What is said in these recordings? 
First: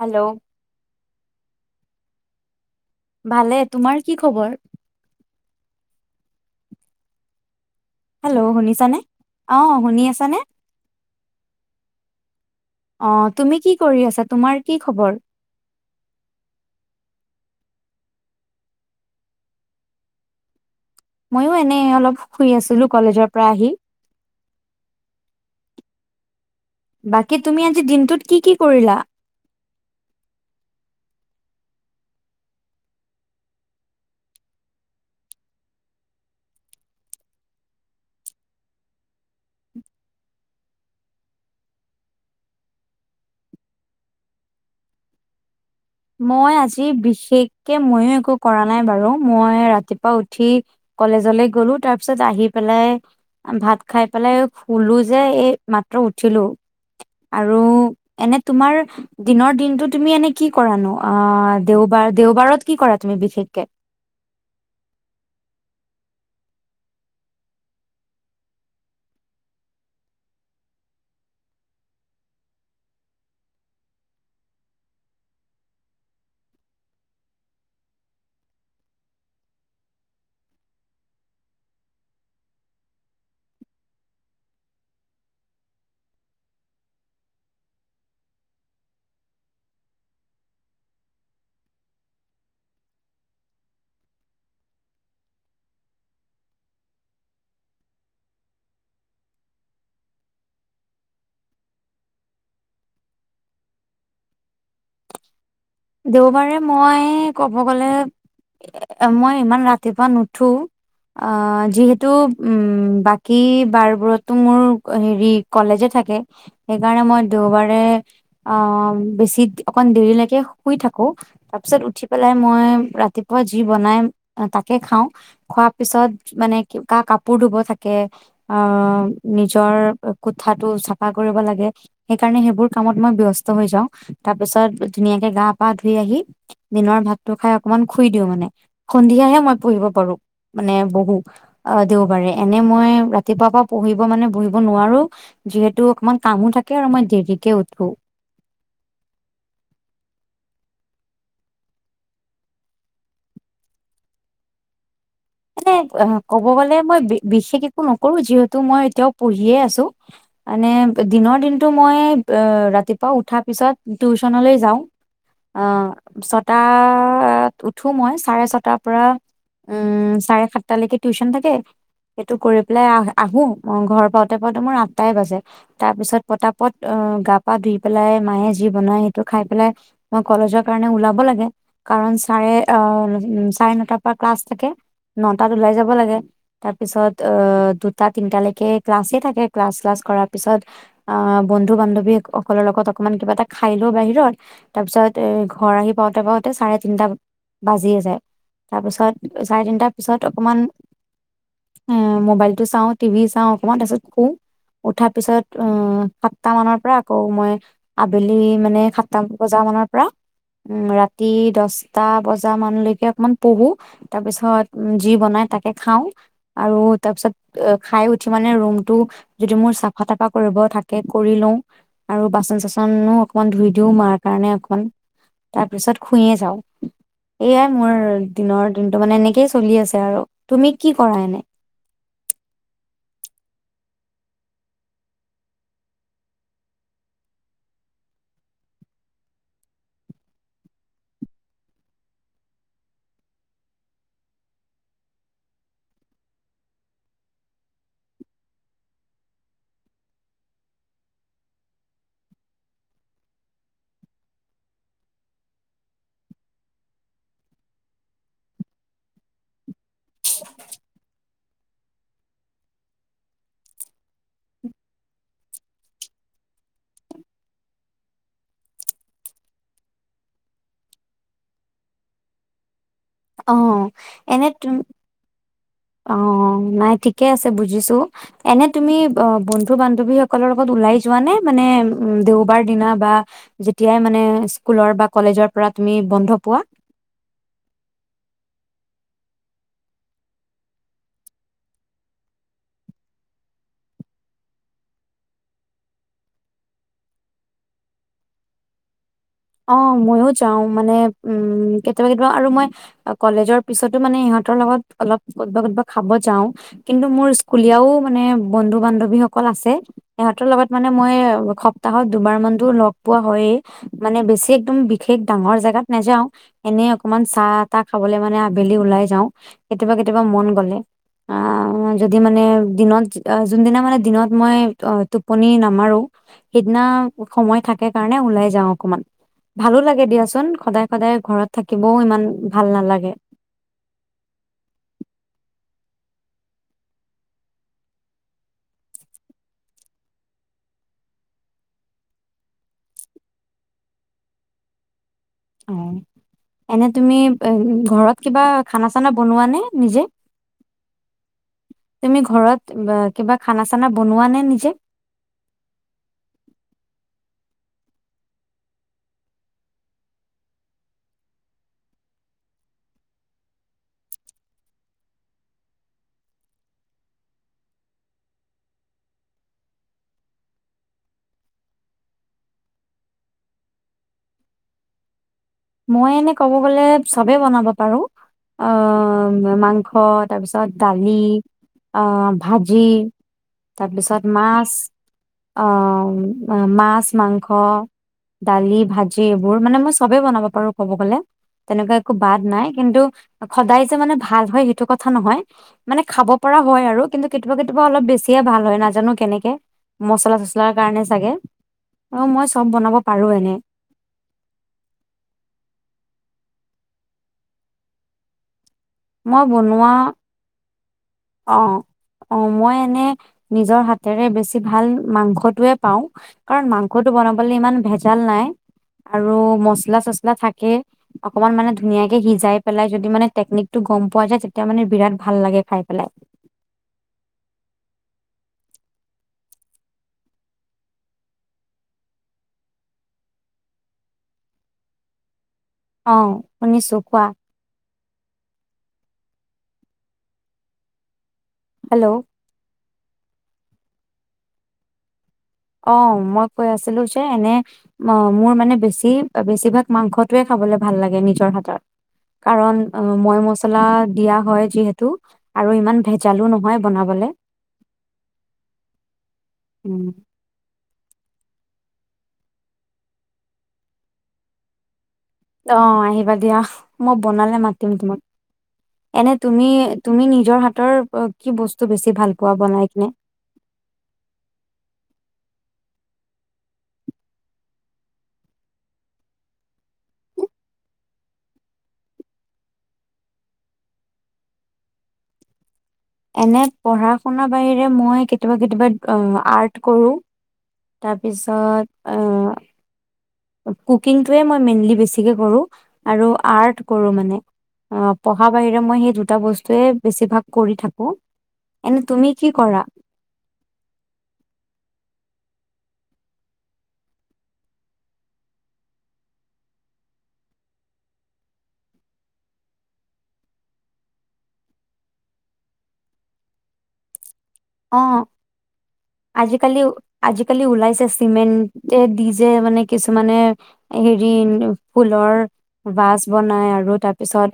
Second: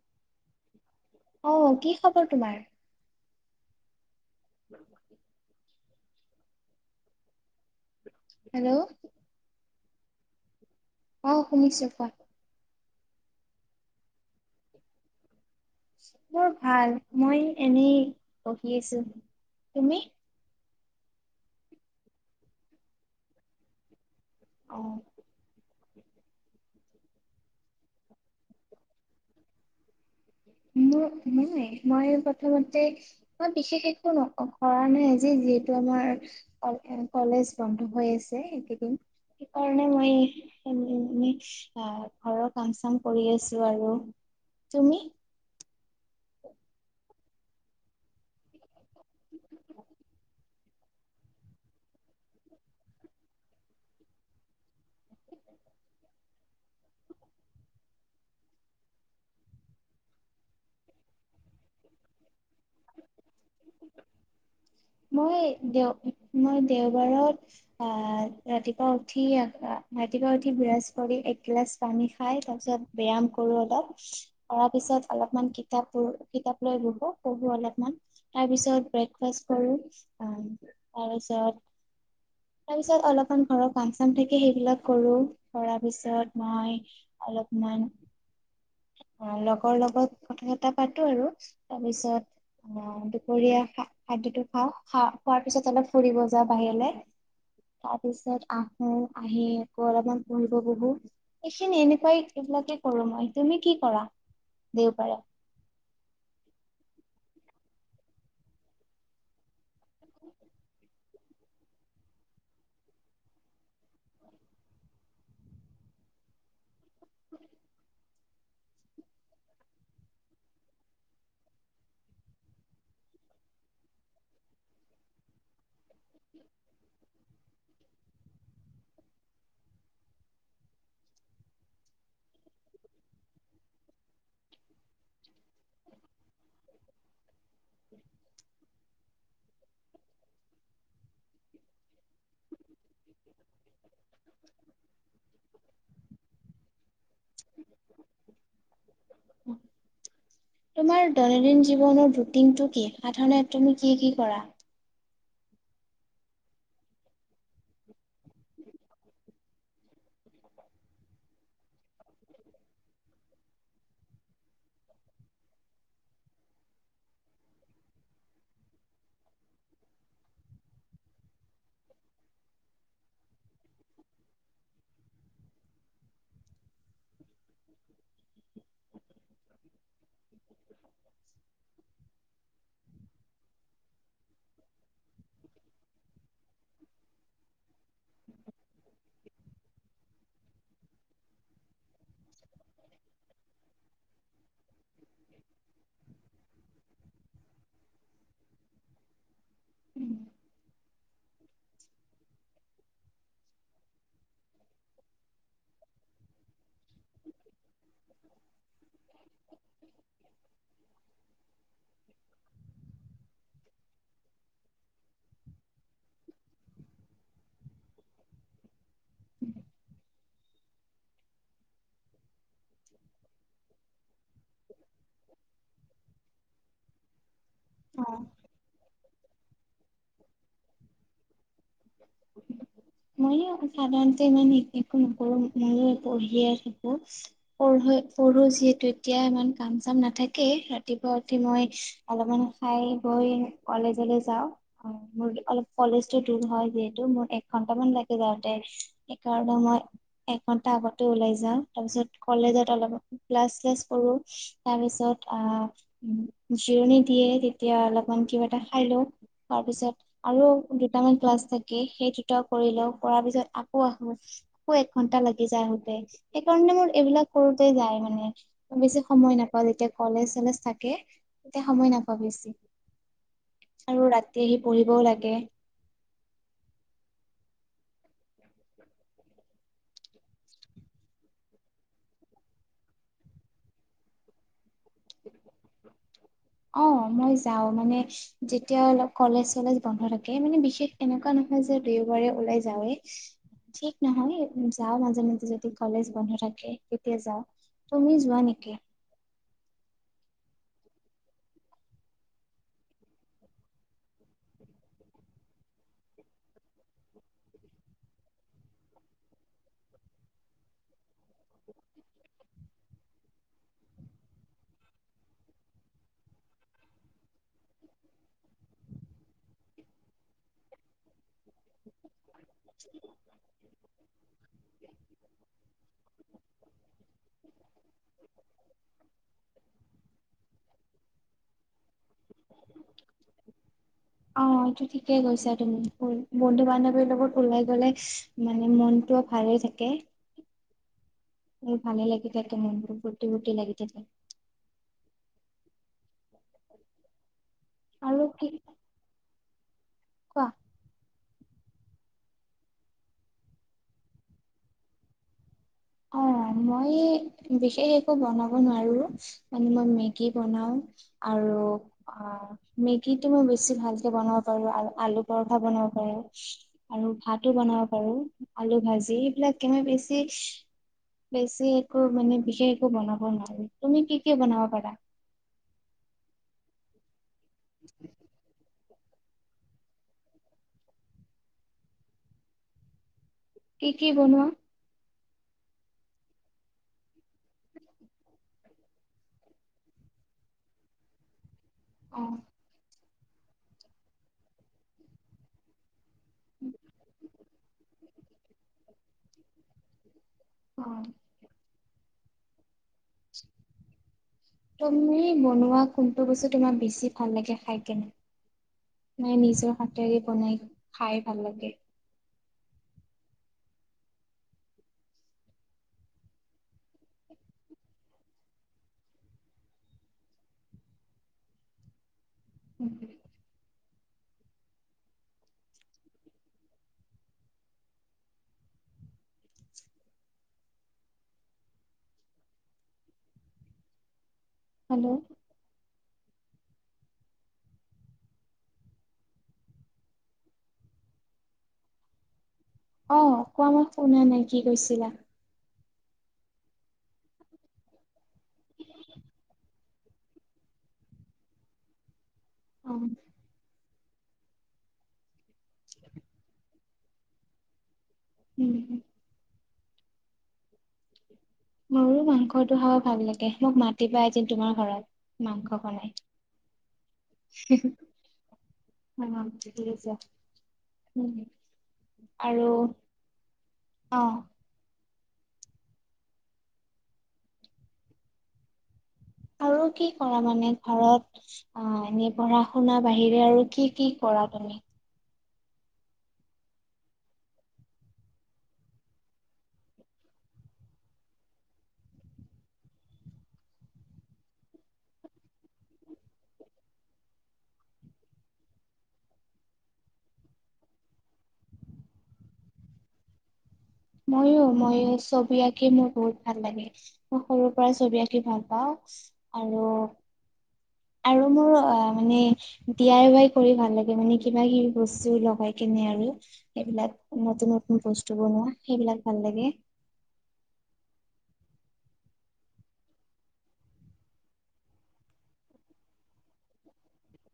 Hello. অ কি খবৰ তোমাৰ। ভালে তোমাৰ। কি খবৰ। হেল্ল' শুনিছানে অ। শুনি আছা নে। অহ শুনিছো কোৱা। অ তুমি কি কৰি আছা তোমাৰ কি খবৰ। মোৰ ভাল মই এনেই বহি আছো তুমি। ময়ো এনেই অলপ শুই আছিলো কলেজৰ পৰা আহি। অ। বাকী তুমি আজি দিনটোত কি কি কৰিলা। নাই মই প্ৰথমতে মই বিশেষ একো কৰা নাই আজি যিহেতু আমাৰ কলেজ বন্ধ হৈ আছে। এইদিন সেইকাৰণে মই ঘৰৰ কাম চাম কৰি আছো আৰু তুমি। মই আজি বিশেষকে ময়ো একো কৰা। নাই বাৰু মই ৰাতিপুৱা উঠি। কলেজলৈ গলো তাৰ পিছত আহি পেলাই ভাত খাই পেলাই শুলো যে এই মাত্ৰ উঠিলো আৰু এনে তোমাৰ দিনৰ দিনতটো তুমি এনে কি। কৰানো অহ দেওবাৰ দেওবাৰত কি কৰা তুমি বিশেষকে। মই দেও মই দেওবাৰত আহ ৰাতিপুৱা উঠি ৰাতিপুৱা উঠি বিৰাছ কৰি একগিলাচ পানী খাই তাৰপিছত ব্যায়াম কৰো অলপ কৰাৰ পিছত অলপমান কিতাপ পঢো কিতাপ লৈ পঢো অলপমান তাৰপিছত ব্ৰেকফাষ্ট। তাৰপিছত তাৰপিছত অলপমান ঘৰৰ কাম চাম থাকে। সেইবিলাক কৰো কৰাৰ পিছত মই অলপমান লগৰ লগত কথা চ পাতো আৰু তাৰপিছত আহ দুপৰীয়া। খাদ্যটো খাওঁ খ খোৱাৰ পিছত অলপ ফুৰিব যা বাহিৰলৈ তাৰপিছত আহো আহি আকৌ অলপমান পুহিব বহো এইখিনি এনেকুৱাই এইবিলাকে কৰো মই তুমি কি কৰা দেওবাৰে। দেওবাৰে মই কব গলে মই ইমান ৰাতিপুৱা নুঠো আহ যিহেতু উম বাকী বাৰবোৰতো মোৰ হেৰি কলেজে থাকে। সেইকাৰণে মই দেওবাৰে। অ বেছি অকন দেৰিলৈকে। শুই থাকো তাৰপিছত উঠি পেলাই মই ৰাতিপুৱা যি বনাই তাকে খাওঁ। খোৱাৰ পিছত মানে ক কা কাপোৰ ধুব থাকে। আঁহ নিজৰ কোঠাটো চাফা কৰিব লাগে, সেইকাৰণে সেইবোৰ কামত মই ব্যস্ত হৈ যাওঁ। তাৰ পিছত ধুনীয়াকে গা- পা ধুই আহি দিনৰ ভাতটো খাই অকমান খুই দিওঁ মানে। সন্ধিয়াহে মই পুৰিব পাৰো মানে, বহো আঁহ দেওবাৰে। এনেই মই ৰাতিপুৱাৰ পৰা পঢ়িব মানে বহিব নোৱাৰো যিহেতু অকমান কামো থাকে আৰু মই দেৰিকে উঠো। তোমাৰ দৈনন্দিন জীৱনৰ ৰুটিনটো কি সাধাৰণতে তুমি কি, কি কৰাৰ? মানে, কব গলে মই বিশেষ একো নকৰো, যিহেতু মই এতিয়াও পঢ়িয়ে আছো মানে, দিনৰ দিনতটো মই ৰাতিপুৱা উঠাৰ পিছত টিউচনলৈ যাওঁ, আঁহ ছটা'ত উঠো, মই চাৰে ছটাৰ পৰা উম- চাৰে সাতটালৈকে টিউশচন থাকে। সেইটো কৰি পেলাই আহো ঘৰৰ পাওঁতে, পাওঁতে মোৰ আঠটাই বাজে, তাৰ পিছত পতা-পত, গা-পা ধুই পেলাই মায়ে যি বনাই সেইটো খাই পেলাই মই কলেজৰ কাৰণে ওলাব লাগে। চাৰে নটাৰ পৰা ক্লাছ থাকে। নটাত ওলাই যাব লাগে। তাৰ পিছত আঁহ দুটা, তিনটালৈকে ক্লাছে থাকে, ক্লাছ, চেলাছ কৰাৰ'ৰ পিছত আঁহ বন্ধু- বান্ধৱী সকলৰ লগত অকনমান কিবা এটা খাই লওঁ বাহিৰত, তাৰ পিছত এ' ঘৰ আহি পাওঁতে, পাওঁতে চাৰে তিনটা বাজিয়ে যায়। তাৰ পিছত চাৰে তিনটা- উম। পিছত অকমান মবাইল টো চাওঁ, টিভি চাওঁ অকমান, তাৰপিছত শু উঠাৰ পিছত আঁহ সাতটা মানৰ পৰা আকৌ মই- আবে'লি মানে সাতটা মান বজাৰ পৰা উম, ৰাতি দছটা বজা মানলৈ কে অকমান পঢ়ো। তাৰপিছত- যি' বনাই তাকে খাওঁ আৰু তাৰ পিছত খাই, উঠি মানে ৰুম- টো যদি মোৰ চাফা- তাফা কৰিব থাকে কৰি লওঁ, আৰু বাচন- চাচনো অকমান ধুই দিওঁ মাৰ কাৰণে অকণমান, তাৰপিছত শুই য়ে যাওঁ। এয়াই' মোৰ অ'। দিনৰ- দিনটো মানে এনেকেই- আৰু তুমি কি' কৰা এনেই? মইও সাধাৰণতে ইমান একো নকৰো, ময়ো পঢ়িয়ে থাকো, পঢ়ো যিহেতু এতিয়া ইমান কাম- চাম নাথাকে। ৰাতিপুৱা উঠি মই অলপমান খাই বৈ কলেজলৈ যাওঁ, মোৰ অলপ কলেজটো দূৰ হয়, যিহেতু এক ঘণ্টা মান লাগি যায় যাওঁতে, সেই কাৰণে মই এঘন্টা আগতে ওলাই যাওঁ। তাৰ পিছত কলেজত ক্লাছ-চেলাছ কৰো। তাৰ পিছত আঁহ জিৰণি দিয়ে তেতিয়া কিবা এটা খাই লওঁ, তাৰপিছত আৰু দুটা মান ক্লাছ থাকে, সেই দুটাও কৰি লওঁ, কৰাৰ পিছত আকৌ' আহো আকৌ' এক ঘন্টা লাগি যায় আহোতে, সেইকাৰণে মোৰ এইবিলাক কৰোতে যায় মানে, বেছি সময় নাপাওঁ যেতিয়া কলেজ- চলেজ থাকে তেতিয়া সময় নাপাওঁ বেছি। অ আৰু ৰাতি আহি পঢ়িবও লাগে। অঁ নাই ঠিকে আছে বুজিছো। এনেই তুমি অঁ বন্ধু- বান্ধৱী সকলৰ লগত ওলাই যোৱা নে, মানে দেওবাৰ দিনা বা' যেতিয়াই মানে- স্কুলৰ বা কলেজৰ পৰা তুমি বন্ধ পোৱা অঁ মই যাওঁ, মানে যেতিয়া অলপ- কলেজ- চলেজ বন্ধ থাকে, মানে বিশেষ এনেকুৱা নহয় যে' দেওবাৰে ওলাই যাওঁয়ে, ঠিক নহয় যাওঁ মাজে, মাজে যদি কলেজ বন্ধ থাকে তেতিয়া যাওঁ। তুমি যোৱা নেকি? অঁ মইও যাওঁ। মানে উম কেতিয়াবা, কেতিয়াবা আৰু মই কলেজৰ পিছতো মানে ইহঁতৰ লগত অলপ কেতিয়াবা, কেতিয়াবা খাব যাওঁ। কিন্তু মোৰ স্কুলীয়াও মানে বন্ধু- বান্ধৱী সকল আছে। সিহঁতৰ লগত মানে মই সপ্তাহত দুবাৰ মান'তো লগ পোৱা হয়য়েই। মানে বেছি একদম বিশেষ ডাঙৰ জেগাত নাযাওঁ। এনেই অকমান চাহ- তাহ খাবলৈ মানে আবেলি ওলাই যাওঁ কেতিয়াবা, কেতিয়াবা মন গলে। আঁহ যে মানে দিনত যোন দিনা, মানে দিনত মই অঁ টোপনি নামাৰো। সেইদিনা সময় থাকে কাৰণে ওলাই যাওঁ। অকমান, ভালো লাগে দিয়াচোন। সদায়, সদায় ঘৰত থাকিবও ইমান ভাল নালাগে। বন্ধু-বান্ধবী লগত ওলাই গ'লে মানে মন টোও ভালে থাকে। ভালে লাগি থাকে। মনবোৰ ফূৰ্তি, ফূৰ্তি লাগি থাকে। অঁ এনেই তুমি- ঘৰত আৰু কি কিবা খানা- চানা বনোৱা নে? নিজে কোৱা তুমি ঘৰত কিবা খানা- চানা বনোৱা নে নিজে? অঁ মই বিশেষ একো বনাব নোৱাৰো। মানে, মই মেগী বনাওঁ আৰু মেগীটো মই বেছি ভালকৈ বনাব পাৰো, আৰু আলু পৰঠা বনাব পাৰো, আৰু ভাতো বনাব পাৰো, আলু ভাজি এইবিলাক কে মই বেছি- বেছি একো মানে বিশেষ একো বনাব নোৱাৰো। তুমি কি, কি বনাব পাৰা? মই এনেই কব গ'লে- চবেই বনাব পাৰো। মাংস, তাৰপিছত দালি, আঁহ ভাজি- কি কি তাৰপিছত বনোৱা মাছ- অঁ মাছ, মাংস, দালি, ভাজি এইবোৰ মানে মই চবেই বনাব পাৰো। বাৰু ক'ব গ'লে তেনেকুৱা একো অ বাদ নাই কিন্তু সদায় যে মানে ভাল হয় সেইটো কথা নহয় মানে খাব পৰা হয় আৰু কিন্তু কেতিয়াবা কে এইবোৰ অলপ বেছিয়ে ভাল হয় নাজানো কেনেকে মচলা চচলাৰ কাৰণে অ', চাগে অ মই চব বনাব পাৰো এনে তুমি মই বনোৱা কোনটো বস্তু তাৰ বেছি ভাল লাগে খাই কেনে মই নাই নিজৰ বনোৱা হাতেৰে বনাই খাই ভাল লাগে অ' অ মই এনে নিজৰ হাতেৰে বেছি ভাল মাংসটোয়ে পাওঁ কাৰণ মাংসটো বনাবলৈ ইমান ভেজাল নাই আৰু মচলা চচলা থাকে অকমান মানে ধুনীয়ে সিজাই পেলাই যদি মানে টনিক গম পোৱা যায় তেতিয়া মানে বিৰাট ভাল লাগে খাই পেলাই হেল্ল' অ শুনিছোঁ কোৱা হেল্ল' অ কোৱা মই শুনা নাই কি কৈছিলা অ মই কৈ আছিলো যে এনে মোৰ মানে বেছি বেছিভাগ মাংসটোৱে খাবলৈ ভাল লাগে নিজৰ হাতত কাৰণ অ মই মচলা দিয়া হয় যিহেতু আৰু ইমান ভেজালো নহয় বনাবলে উম হ উম মোৰো মাংসটো খাব ভাল লাগে মোক মাতি পাই এদিন তোমাৰ ঘৰত মাংস অহ বনাই আহিবা দিয়া মই বনালে মাতিম তোমাক এনে অ', তুমি ঠিক আছে। তুমি নিজৰ হাতৰ উম, কি বস্তু বেছি ভাল পোৱা আৰু বনাই কিনে অ', আৰু কি কৰা মানে ঘৰত অ এনে পঢ়া শুনা বাহিৰে আৰু কি কি কৰা তুমি? এনে পঢ়া শুনাৰ বাহিৰে মই কেতিয়াবা কেতিয়াবা আৰ্ট কৰোঁ তাৰপিছত কুকিংটোৱে মই মেইনলি বেছিকে কৰোঁ আৰু আৰ্ট কৰো মানে পঢ়াৰ বাহিৰে মই সেই দুটা বস্তুৱে বেছিভাগ কৰি থাকো এনে তুমি কি কৰা? ময়ো মই ছবি আঁকি মোৰ বহুত ভাল লাগে মই সৰুৰ পৰা ছবি আঁকি ভাল পাওঁ আৰু আৰু মোৰ অ মানে ডিৱাই আই ৱাই কৰি ভাল লাগে মানে কিবা কিবি বস্তু লগাই কেনে আৰু এইবিলাক অ ভাল লাগে। আজিকালিও আজিকালিও ওলাইছে চিমেণ্ট তে দি যে মানে কিছুমানে হেৰি ফুলৰ বাজ বনাই আৰু তাৰপিছত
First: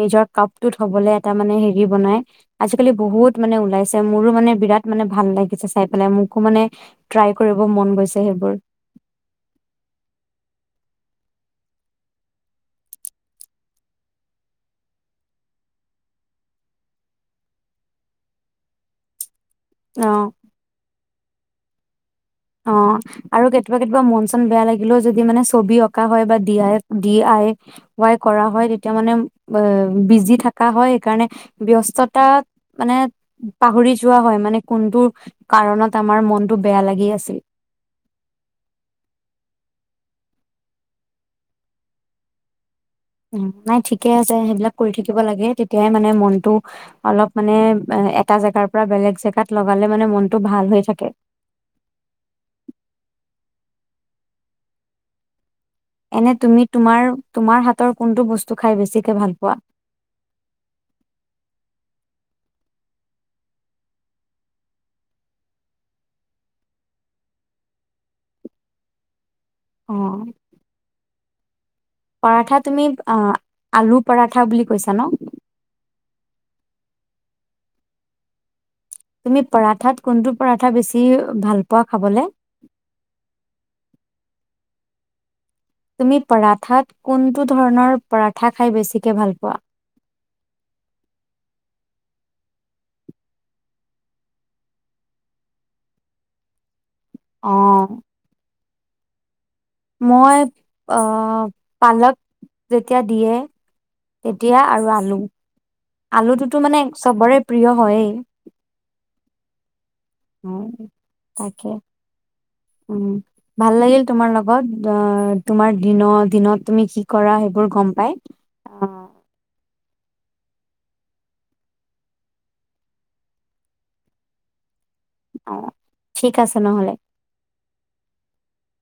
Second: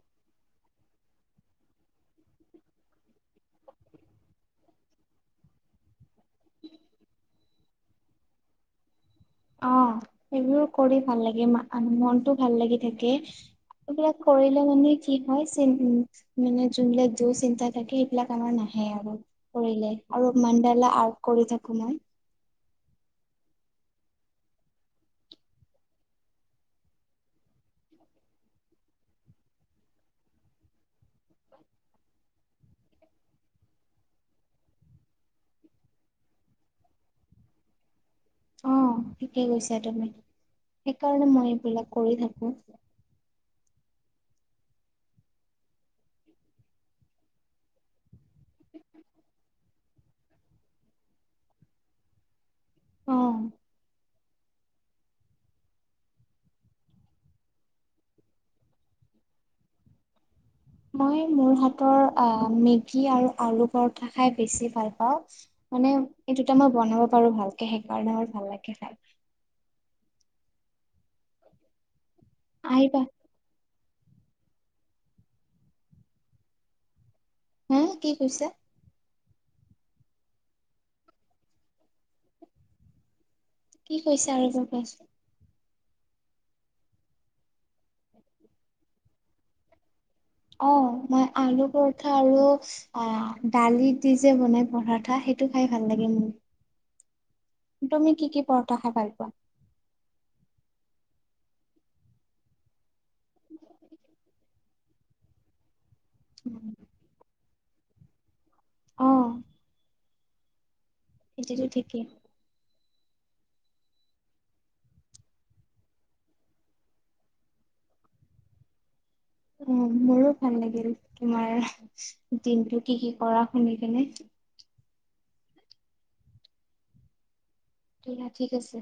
নিজৰ কাপটোত থবলৈ এটা মানে হেৰি বনাই আজিকালি বহুত মানে ওলাইছে মোৰো মানে বিৰাট মানে ভাল লাগিছে চাই পেলাই মোকো মানে ট্ৰাই কৰিব মন গৈছে সেইবোৰ অ সেইবোৰ কৰি ভাল লাগে মনটো ভাল লাগি থাকে এইবিলাক কৰিলে মানে কি হয় চে মানে যোনবিলাক য চিন্তা থাকে সেইবিলাক আমাৰ নাহে আৰু কৰিলে অ আৰু মাডালা কৰি থাকো মই অ আৰু কেতিয়াবা কেতিয়াবা মন চন বেয়া লাগিলেও যদি মানে ছবি অঁকা হয় বা D I Y D I Y কৰা হয় তেতিয়া মানে অ বিজি থাকা হয় কাৰণে ব্যস্ততা মানে পাহৰি যোৱা হয় মানে কোনটো কাৰণত আমাৰ মনতটো বেয়া লাগি আছে অ ঠিকেই কৈছা তুমি সেইকাৰণে মই এইবিলাক কৰি থাকো নাই ঠিকে আছে সেইবিলাক কৰি থাকিব লাগে তেতিয়াই মানে মনটো অলপ মানে এটা জেগাৰ পৰা বেলেগ জেগাত লগালে মানে মনটো ভাল হৈ থাকে অ এনে তুমি তোমাৰ তোমাৰহাতৰ কোনটো বস্তু খাই বেছিকে ভাল পোৱা মই মোৰ হাতৰ মেগী আৰু আলু পৰঠা খাই বেছি ভাল পাওঁ মানে এই দুটা মই বনাব পাৰো ভালকে সেইকাৰণে মোৰ ভাল লাগে খাই অ পাৰঠা তুমি আহিবা আলু পাৰাঠা বুলি কৈছা ন হুম কি কৈছে তুমি পাৰাঠাত কোনটো পাৰাঠা বেছি ভাল পোৱা খাবলে কি কৈছা আৰু এবাৰ কোৱাচোন তুমি পাৰাঠাত কোনটো ধৰণৰ পাৰাঠা খাই বেছিকে ভাল পোৱা অ মই আলু পৰঠা আৰু অ দালিত দি যে বনাই পাৰাঠা সেইটো খাই ভাল লাগে মোৰ অ তুমি কি কি পঢ় খাদ্য খাই ভাল পোৱা মই পালক যেতিয়া দিয়ে তেতিয়া আৰু আলু আলুটোতো মানে চবৰে প্ৰিয় হয়য়ে উম অ হম তেতিয়াটো ঠিকেই উ ভাল লাগিল তোমাৰ লগত আহ তোমাৰ দিনৰ দিনত তুমি কি কৰা সেইবোৰ গম পাই অ অ মোৰো ভাল লাগিল তোমাৰ দিনটো কি কি কৰা শুনি কেনে অ ঠিক আছে নহলে তলা ঠিক আছে